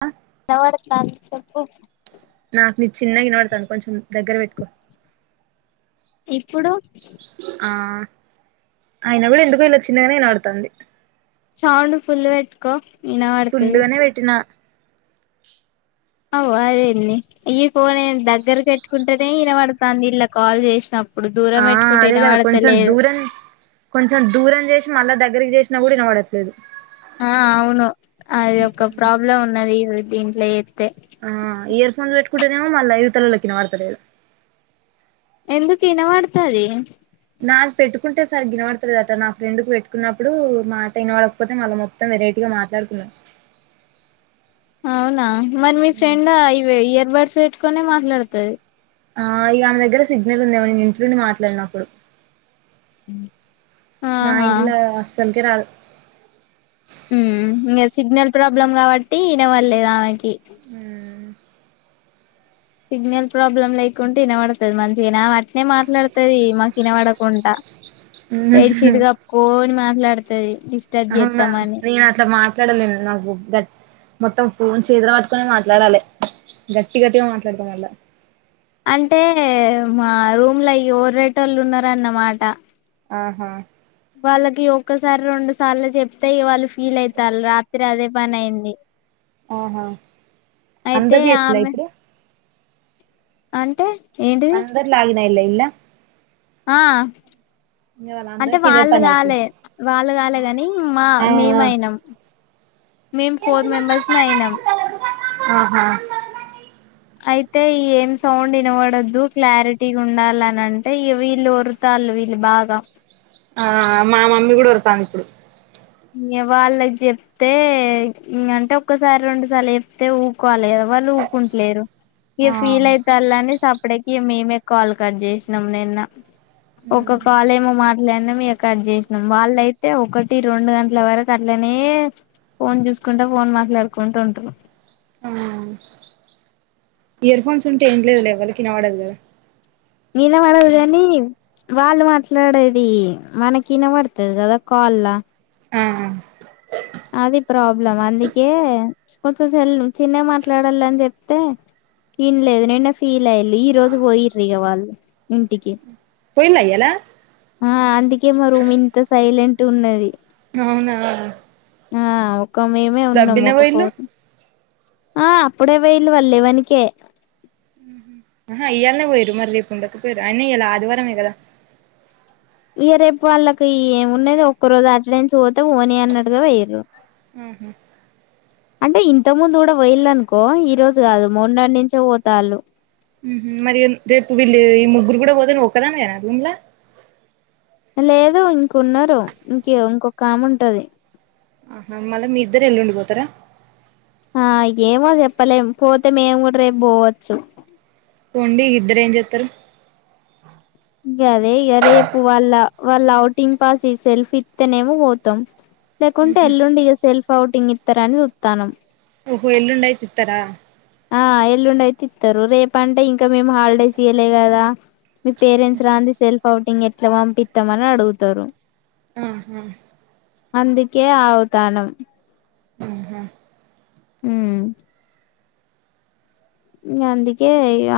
అ ఇనబడ్తంది చేప్పు నాకు నీది చిన్నగ వినబడ్తాంది. కొంచెం దగ్గర వేట్టుకో ఇప్పుడు ఆ అయినా కూడా ఎందుకో ఇల్ల చిన్నగానే ఇనబడ్తంది. సౌండ్ ఫుల్ వేట్టుకో ఫుల్లుగనే వేట్టినా అగో అదేంది ఈ ఫోనేంది దగ్గర పెట్టుకుంటేనే వినబడ్తంది. ఇల్ల కాల్ చేసినప్పు ఆ అదే కదా కొంచెం దూరం కొంచెం దూరం చేసి మళ్ళా దగ్గరకి చేసి నా కూడ వినవడట్లేదు. ఆ అవును అది ఒక ప్రాబ్లం ఉన్నది. దీంట్ల చెత్తే ఆ ఇయర్ ఫోన్స్ పెట్టుకుంటనేమో మళ్ళా ఇవుతలొల్లకు వినబడ్తలేదు. ఎందుకు వినవడ్తది నాకు పెట్టుకుంటే సరిగ్గ వినబడ్తలేదట నా ఫ్రెండ్ కు పెట్టుకున్నప్పుడు మాట వినవడకపోతే మళ్ళ మొత్తం వెరైటీగా మాట్లాడుకున్నారు. అవునా మరి మీ ఫ్రెండ్ ఆ ఇయార్ వర్స్ పెట్టుకొనే మాట్లాడుతది ఆ ఇగ ఆమె దగ్గర సిగ్నల్ ఉందేమో నేను ఇంట్లుండి మాట్లాడిన ఆప్పుడు మా ఆహా ఇంట్ల అస్సల్ రాదు [unintelligible] సిగ్నల్ ప్రాబ్లం కాబట్టి ఇనబల్లేదు ఆమెకి రాదు సిగ్నల్ ప్రాబ్లం లేకుంటె వినబడ్తది మంచిగనె ఆమాట్నె మాట్లాడుతది మాకు వినబడకుంట బెడ్ షీట్ కప్పుకోని మ ట్లాడుతది అవునా నేను అట్లా మాట్లాడలేను నాకు గట్ మొత్తం ఫోన్ చేతలు పట్టుకొని మాట్లాడాలె గట్టి గట్టిగా మాట్లాడత మళ్ళ అంటే మా రూమ్ల ఈ ఒర్రేటోల్లు ఉన్నారన్నమాట ఆహా వాళ్ళకి ఒక్కసారి రెండు సార్లు చెప్తే వాళ్ళు ఫీల్ అయితారు రాత్రి అదే పని అయింది ఆహా అయితే అందరూ చేసిరా ఆమె ఇప్పుడు అంటే ఏంటిది అందరు లాగ్ [unintelligible] ఆ అంటే వాళ్ళందరికి ఇదే వాళ్ళు పని అయితది కాలే వాళ్ళు కాలే కాని మా ఆ ఆ మేమయినాం మేము ఫోర్ మెంబర్స్ మే అయినాం ఆహా అయితే ఏం సౌండ్ వినవడదు క్లారిటీ ఉండాలని అంటే వీళ్ళు వరుతళు వీళ్ళు బాగా ఆ మా మమ్మీ కూడా వడతాంది ఇప్పుడు ఇ వాళ్ళకి చెప్తే అంటే ఒక్కసారి రెండుసార్లు చెప్తే ఊకోవాలి కదా వాళ్ళు ఊకుంటలేరు ఇ ఆ ఫీల్ అయితార్లే అని సప్పడెకి మేమే కాల్ కట్ చేసినం నిన్న ఒక కాలేమో మాట లనే మ కట్ చేసినాం వాళ్ళయితే ఒకటి రెండు గంటల వరకు అట్లనే ఫోన్ చూసుకుంటా ఫోన్ మాట్లాడుకుంటూ ఉంటారు ఆ ఇయర్ఫోన్స్ ఉంటే విన్లేరులే వాళ్ళకి వినపడదు కదా నిన పడదు కాని వాళ్ళు మాట్లాడేది మనకిన పడుతుది కదా కాల్ ల ఆ అది ప్రాబ్లం అందుకే కొంచెంల్ చిన్న మాట్లాడాలని చెప్తే విన్లేదు నిన్న ఫీల్ అయి ఈ రోజు పోయిర్రీ వాళ్ళు ఇంటికి పోయిన్న ఇయ్యాల ఆ అందుకే మా రూమ్ ఇంత సైలెంట్ ఉన్నది అవునా ఆ ఒక మేమే ఉన్నాము దబ్బిన ఒక పోయిల్లు ఫోన్ ఆ అప్పుడే పోయిలు వాళ్ళు లేవన్ కే హా ఇయ్యాలనే పోయరు మరి రేపు ఉండకు పోయరు అయిన్న ఇయల ఆదివారమే కదా ఇ రేపు వాళ్ళకి ఏమున్నది ఒక్క రోజు అటడెన్స్ పోతే ఓనీ అన్నడుగా వయ్యు ఊహు అంటే ఇంత ముందు కూడా పోయిల్లనుకో ఈ రోజు కాదు మొన్న నుంచే పోతాళ్ళు ఊహు మరి రేపు వీళ్ళు ఈ ముగ్గురు కూడా పోతేని నువ్వు ఒక్కదానివేన ఇండ్ల లేదు ఇంకున్నారు ఇంక ఇంకొక ఆమె ఉంటది ఆహా మళ్ళీ మీ ఇద్దరు ఎల్లుండిపోతారా ఆ ఏమో చెప్పలేము పోతే మేము కూడా రేపు పోవచ్చు పోండి ఇద్దరేం చెతారు ఇక అదే ఇక రేపు వాళ్ళ వాళ్ళ అఔటింగ్ పాస్ సెల్ఫ్ ఇస్తేనేమో పోతాం లేకుంటే ఎల్లుండి ఇక సెల్ఫ్ ఫౌటింగ్ ఇస్తారని చుతానం ఓహో ఎల్లుండైతి ఇత్తరా ఆ ఎల్లుండైతే ఇత్తరు రేపంటే ఇంకా మేము హాలిడేస్ ఇయ్యలే కదా మీ పేరెంట్స్ రాంది సెల్ఫ్ అవుటింగ్ ఎట్లా పంపిత్తమని అడుగుతారు ఆహా అందుకే ఆవుతానం ఆహా ఉ అందుకే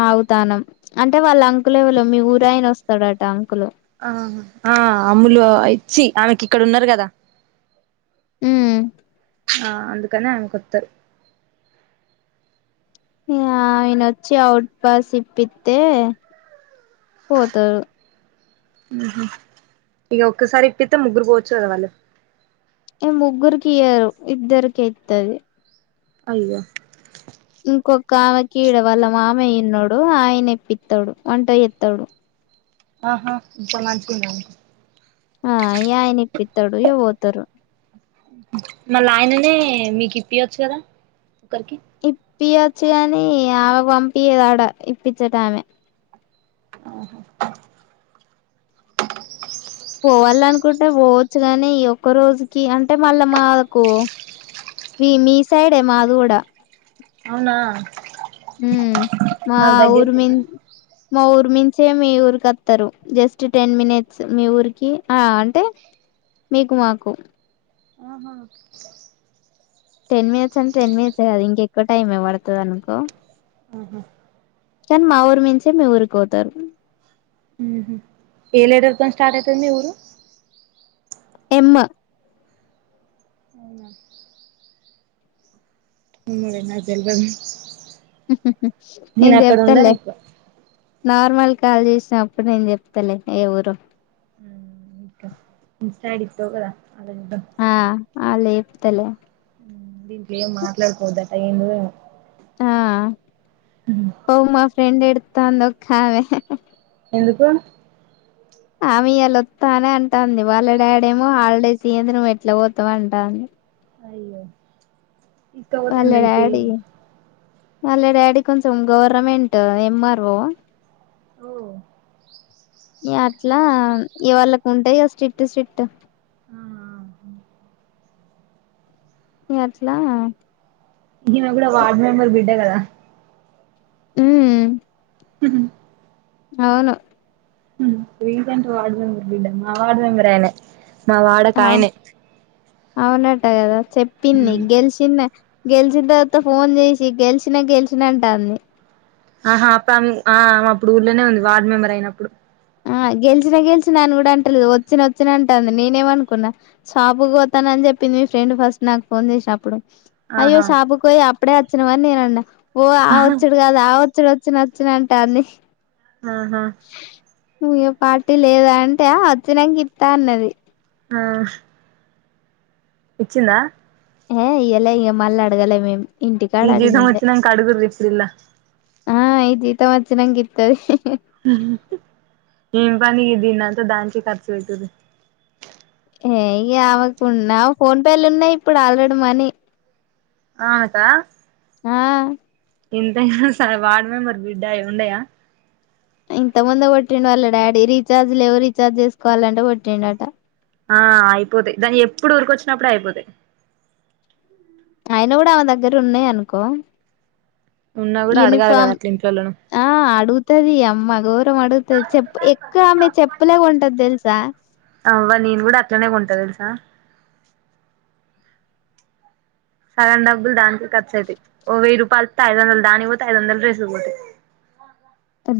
అగుతానం అంటే వాళ్ళ అంకులేవలో మీ ఊరయిన వస్తాడట అంకులు ఆ ఆ అమ్ములు ఇచ్చి ఆమెకి ఇక్కడ ఉన్నారు కదా ఉ ఆ అందుకనే ఆమెకొత్తరు ఊ ఆయనొచ్చి ఔట్ పాస్ ఇప్పితే పోతారు ఊహూ ఇగ ఒక్కసారి ఇప్పిత్తే ముగ్గురు పోవచ్చు కద వాళ్ళు ఏ ముగ్గురికియ్యరు ఇద్దరికే ఇత్తది అయ్యో ఇంకొక్క ఆమెకి ఈడ వాళ్ళ మామయ్యున్నాడు ఆయన ఇప్పిత్తాడు వంట చేత్తడు ఆహా ఇప్పడు మంచుకుందాం ఆ యాయన ఇప్పిత్తాడు [inaudible] పోతరు మళ్ళ ఆయననే మీకిప్పియోచ్చు కదా ఒక్కరికి పియొచ్చు కాని ఆమె పంపియ్యదాడ ఇప్పిచ్చేటామె ఓహో పోవాల అనుకుంటే పోవచ్చు కాని ఈ ఒక్క రోజుకి అంటే మళ్ళా మాకు మీ మీ సైడే మాది గూడ అవునా ఉమ్ మా మాకు దగ్గరనేనా ఊర్మిన్ మా ఊర్మి చ్చే మీ ఊరికి వత్తరు జస్ట్ టెన్ మినిట్స్ మీ ఊరికి ఆ అంటే మీకు మాకు ఆహా టెన్ మినిట్స్ అంటే టెన్ మినిట్స్ కదు ఇంక ఎక్కువ టైమ్ ఏ పడుతది అనుకో ఆహా కానీ మా ఊరు మించే మీ ఊరికి పోతారు ఏ లేటర్ తోని స్టార్ట్ అయితది మీ ఊరు ఎమ్ అవునా ఎమోలే నాకు తెల్వదు మ్మ్ హ్మ్ హ్మ్ నేను అక్కడ ఉండను చెప్తాలే ఎక్కువ నార్మల్ కాల్ చేసినప్పుడు నేను చెప్తలే ఏ ఊరో ఇన్స్ట ఐడి ఇస్తావ్ కద ఆ ఆ లేదు ఇత్తలే దీంట్లో ఏం మాట్లాడకోవద్దట ఏం ఊ ఏమో ఆ పో మా ఫ్రెండ్ ఏడ్ తాంది ఒక్కామె ఎందుకు ఆమెయియాల వత్తా అనే అంటాంది వాళ్ళ డాడేమో హాలిడేస్ ఇయ్యంది నువ్వు ఎట్లా పోతావు అంటాండు అయ్యో ఇక్కడా పోతే వాళ్ళ ఎంత అయితయి డాడీ వాళ్ళ డాడీ కొంచెం గవర్నమెంట్ ఎంఆర్ఓ ఓ అట్లా ఇ వాళకి ఉంటాయి స్ట్రిక్ట్ స్ట్రిట్ ఆ ఇగ అట్లా ఈమె కూడా వార్డ్ మెంబర్ బిడ్డ కదా మ్మ్ అవును రీసెంట్ వార్డ్ మెంబర్ మా వార్డ్ మెంబర్ ఆఏ మా వాడకి ఆయనే అవునంట కదా చెప్పింది ఉమ్ గెలిచింద గెలిచిన తర్వాత ఫోన్ చేసి గెలిచినా గెలిచిన అంటంది ఆహా అప్పుడు ఆమె అప్పుడు ఊర్లనే ఉంది వార్డ్ మెంబర్ అయినప్పుడు ఆ గెలిచినా గెలిచినాన్నను కూడా అంటలేదు వచ్చిన వచ్చిన అంటుంది, నేనేమనుకున్నా షాప్ కి పోతాన అని చెప్పింది మీ ఫ్రెండ్ ఫస్ట్ నాకు ఫోన్ చేసిన అప్పుడు అయ్యో ఆహా షాప్ కి పోయి అపుడే గెలిచినావా అన్ని నిను అన్న ఓ ఆహా ఆవచ్చుడు కాదు ఆవ వచ్చ వచ్చిన వచ్చినంట అన్ని ఆహా నువే పార్టీ లేద అంటే అచ్చిన గ ఇస్తా అన్నది ఆ ఇచ్చిందా ఏ ఇయలే ఇగా మళ్ళలా అడగాలే మేము ఇంటికాడ ఈ జీవితం అడిగిందే వచ్చినాక అడుగురి ఇప్పుడు ఇలా ఆ ఈ జీతం వచ్చినాక ఇతది ఉ పదవి దిగినక దానికే ఖర్చు ఉంటాది ఏ ఆవకు ఉన్నా ఫోన్ పే లో ఉన్నాయి ఇప్పుడు ఆల్రెడీ మనీ ఆ ఆక ఆ ఇంత సర వార్డ్ మెంబర్ బిడ్డయి ఉండయా ఇంత ముంద కోటిండు వాళ్ళ డాడీ రీచార్జ్ లేవు రీఛార్జ్ చేసుకోవాలంటే కోటిండు అట ఆ అయిపోతయి దాన్ని ఎప్పుడు ఊరిక వచ్చినప్పుడే అయిపోతయి ఆయన కూడా ఆమె దగ్గర ఉన్నాయి అనుకో ఉన్నా కూడా అడగాలి కదా యూనిఫామ్ అట్లా ఇంట్లోలను ఆ అడుగుతది అమ్మ ఘోరం అడుగుతుది చెప్పు ఎక్కువ ఆమె చెప్ ఉప్పలే ఉంటది తెల్సా అవ్వవా నేను కూడా అట్లనే కొంటా తెలుసా సగం డబ్బులు దానికి ఖర్చు అతయి, ఓ వెయ్యి రూపాయలతే ఐదు వందలు దానికి పోతే ఐదు వందలు రడ్రేస్ పోతాయి.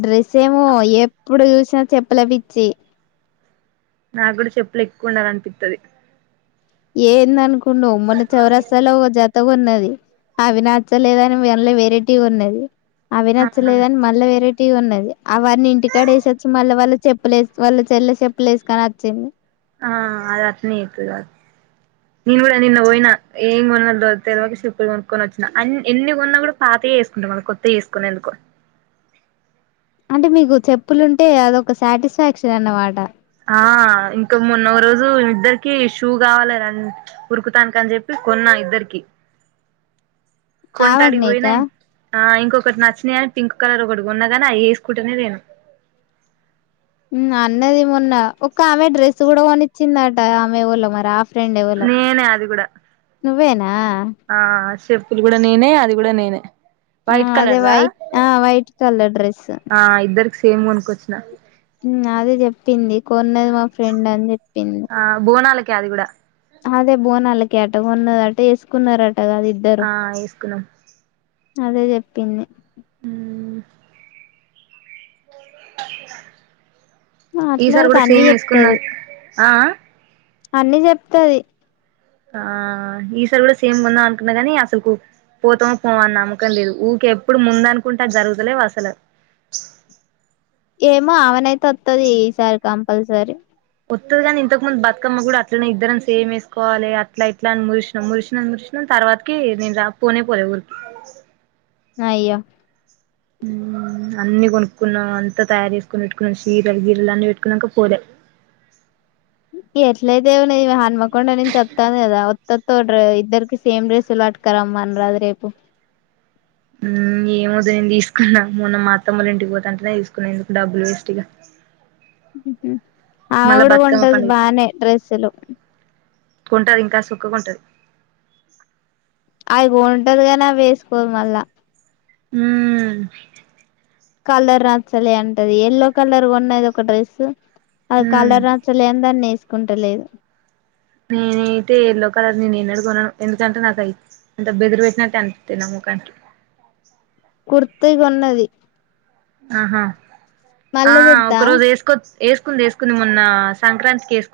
డ్రెస్ ఏమో ఎప్పుడు చూసినా చెప్పలే పిచ్చి నాకుడ చెప్పులు ఎక్కువ ఉండాల అనిపిత్తది ఎందన్ కు మొన్న చౌరా చాల ఓ జత కొన్నది అవి నచ్చలేదని మళ్ళ వేరేటి కొన్నది అవి ఆహా నచ్చలేద అని మళ్ళ వేరే తీ ఉన్నది అవ్వన్నీ ఇంటికాడ వేసొచ్చు మళ్ళ వాళ్ళ చెప్పులే వాళ్ళ చెల్ల చెప్పులేసుకొని వచ్చింది ఆ అది అట్లనే చేత్తది కాదు నేను కూడా నిన్న పోయిన ఏం కొన్నా తేల్వక చెప్పులు కొనుక్కొని వచ్చిన అన్ ఎన్ని కొన్నా కూడా పాతయే చేసుకుంటా మళ్ళ కొత్తయి వేసుకొను ఎందుకో అంటే మీకు చెప్పులుంటే అదొక సాటిస్ఫాక్షన్ అన్నమాట ఆ ఇంకా మొన్న ఒక రోజు ఇద్దరికి షూ కావాలి ఉరుకుతానీకి అని చెప్పి కొన్నా ఇద్దరికి కొంట ఆమెకు ఆడికి పోయిన నీకా ఆ ఇంకొకటి నచ్చినయని పింక్ కలర్ ఒకటి కొన్నా కాని అవి వేసుకుంటనే లేను హ్మ్ అన్నది మొన్న ఒక ఆమె డ్రెస్ కూడా కొనిచ్చిందట ఆమె ఎవలో మరి ఆప్ నేనే అది కూడా నువ్వేనా ఆ స్ చెప్పులు కూడా నేనే అది కూడా నేనే ఆ వైట్ అదే కలర్దా వైట్ ఆ వైట్ కలర్ డ్రెస్ ఆ ఇద్దరికి సేమ్ కొనుకొచ్చిన మ్మ్ అదే చెప్పింది కొన్నది మా ఫ్రెండ్ అని చెప్పి ఆ బోనాలకి కే అది కూడా అదే బోనాలకి అటు కొన్నది అటేసుకున్నార ఆ ఏసుకున్నాం అదే చెప్పింది మ్మ్ ఈసారి మాట్లాడితే కూడా అన్ని సేమ్ ఏసుకుందం ఆ అన్నీ చెప్తది ఆ ఈసారి కూడా సేమ్ కొందామనుకున్నా కాని అసలు పోతామో పోమో అని నమ్మకం లేదు ఊకె ఎప్పుడు ముందనుకుంటే అ జరుగుతలేవు అసలు ఏమో ఆమెనైతే వత్తది ఈసారి కంపల్సరీ ఒత్తది కాని ఇంతకు ముందు బతుకమ్మ కూడా అట్లనే ఇద్దరని సేమ్ వేసుకోవాలి అట్లా ఇట్లా అని చూసినం చూసినం చూసినం తర్వాతకి నేను రా పోనే పోలే ఊరికి అయ్యో మ్మ్ అన్ని కొనుక్కున్నాం అంతా తయారు చేసుకొని పెట్టుకున్నాం చీరలు గీరెలు అన్ని పెట్టుకున్నాక పోలే ఎట్లయితే ఏమున్నది హన్మకొండ నుంచి ఒత్తంది కదా వత్తోత్త ఒక డ్రె ఇద్దరికి సేమ్ డ్రెస్సులు పట్కరమ్మ అనరాదు రేపు ఊ ఏమోద్దు నేను తీసుకున్న మొన్న మా అత్తమ్మల ఇంటికి పోతే అంటేనే తీసుకున్నా ఎందుకు డబ్బులు వేస్ట్ ఇగ హ్మ్ హు మళ్ళా ఆవిడ బతుకమ్మ కొంటది పండుగకి బానే డ్రెస్లు కొంటది ఇంకా సొక్క కొంటాది అవి కొంటది కానీ అవి వేసుకోదు మళ్ళా మ్మ్ కలర్ నచ్చలే అంటది ఎల్లో కలర్ కొన్నది ఒక డ్రెస్సు అది మ్మ్ కలర్ నచ్చలే అని దాన్ని వేసుకొ కొంటలేదు నేనైతే ఎల్లో కలర్ నేను ఎన్నడు కొనను ఎందుకంటే నాకు అయి అంత బెదిరి పెట్టినట్టు అనిపిత్తది నా మొఖానికి కుర్తీ కొన్నది ఆహా ఆ మళ్ళ చేత్తా ఒక రోజు వేసుకోచ్ వేసుకుంది వేసుకుంది మొన్న సంక్రాంతికి వేసుకుంద్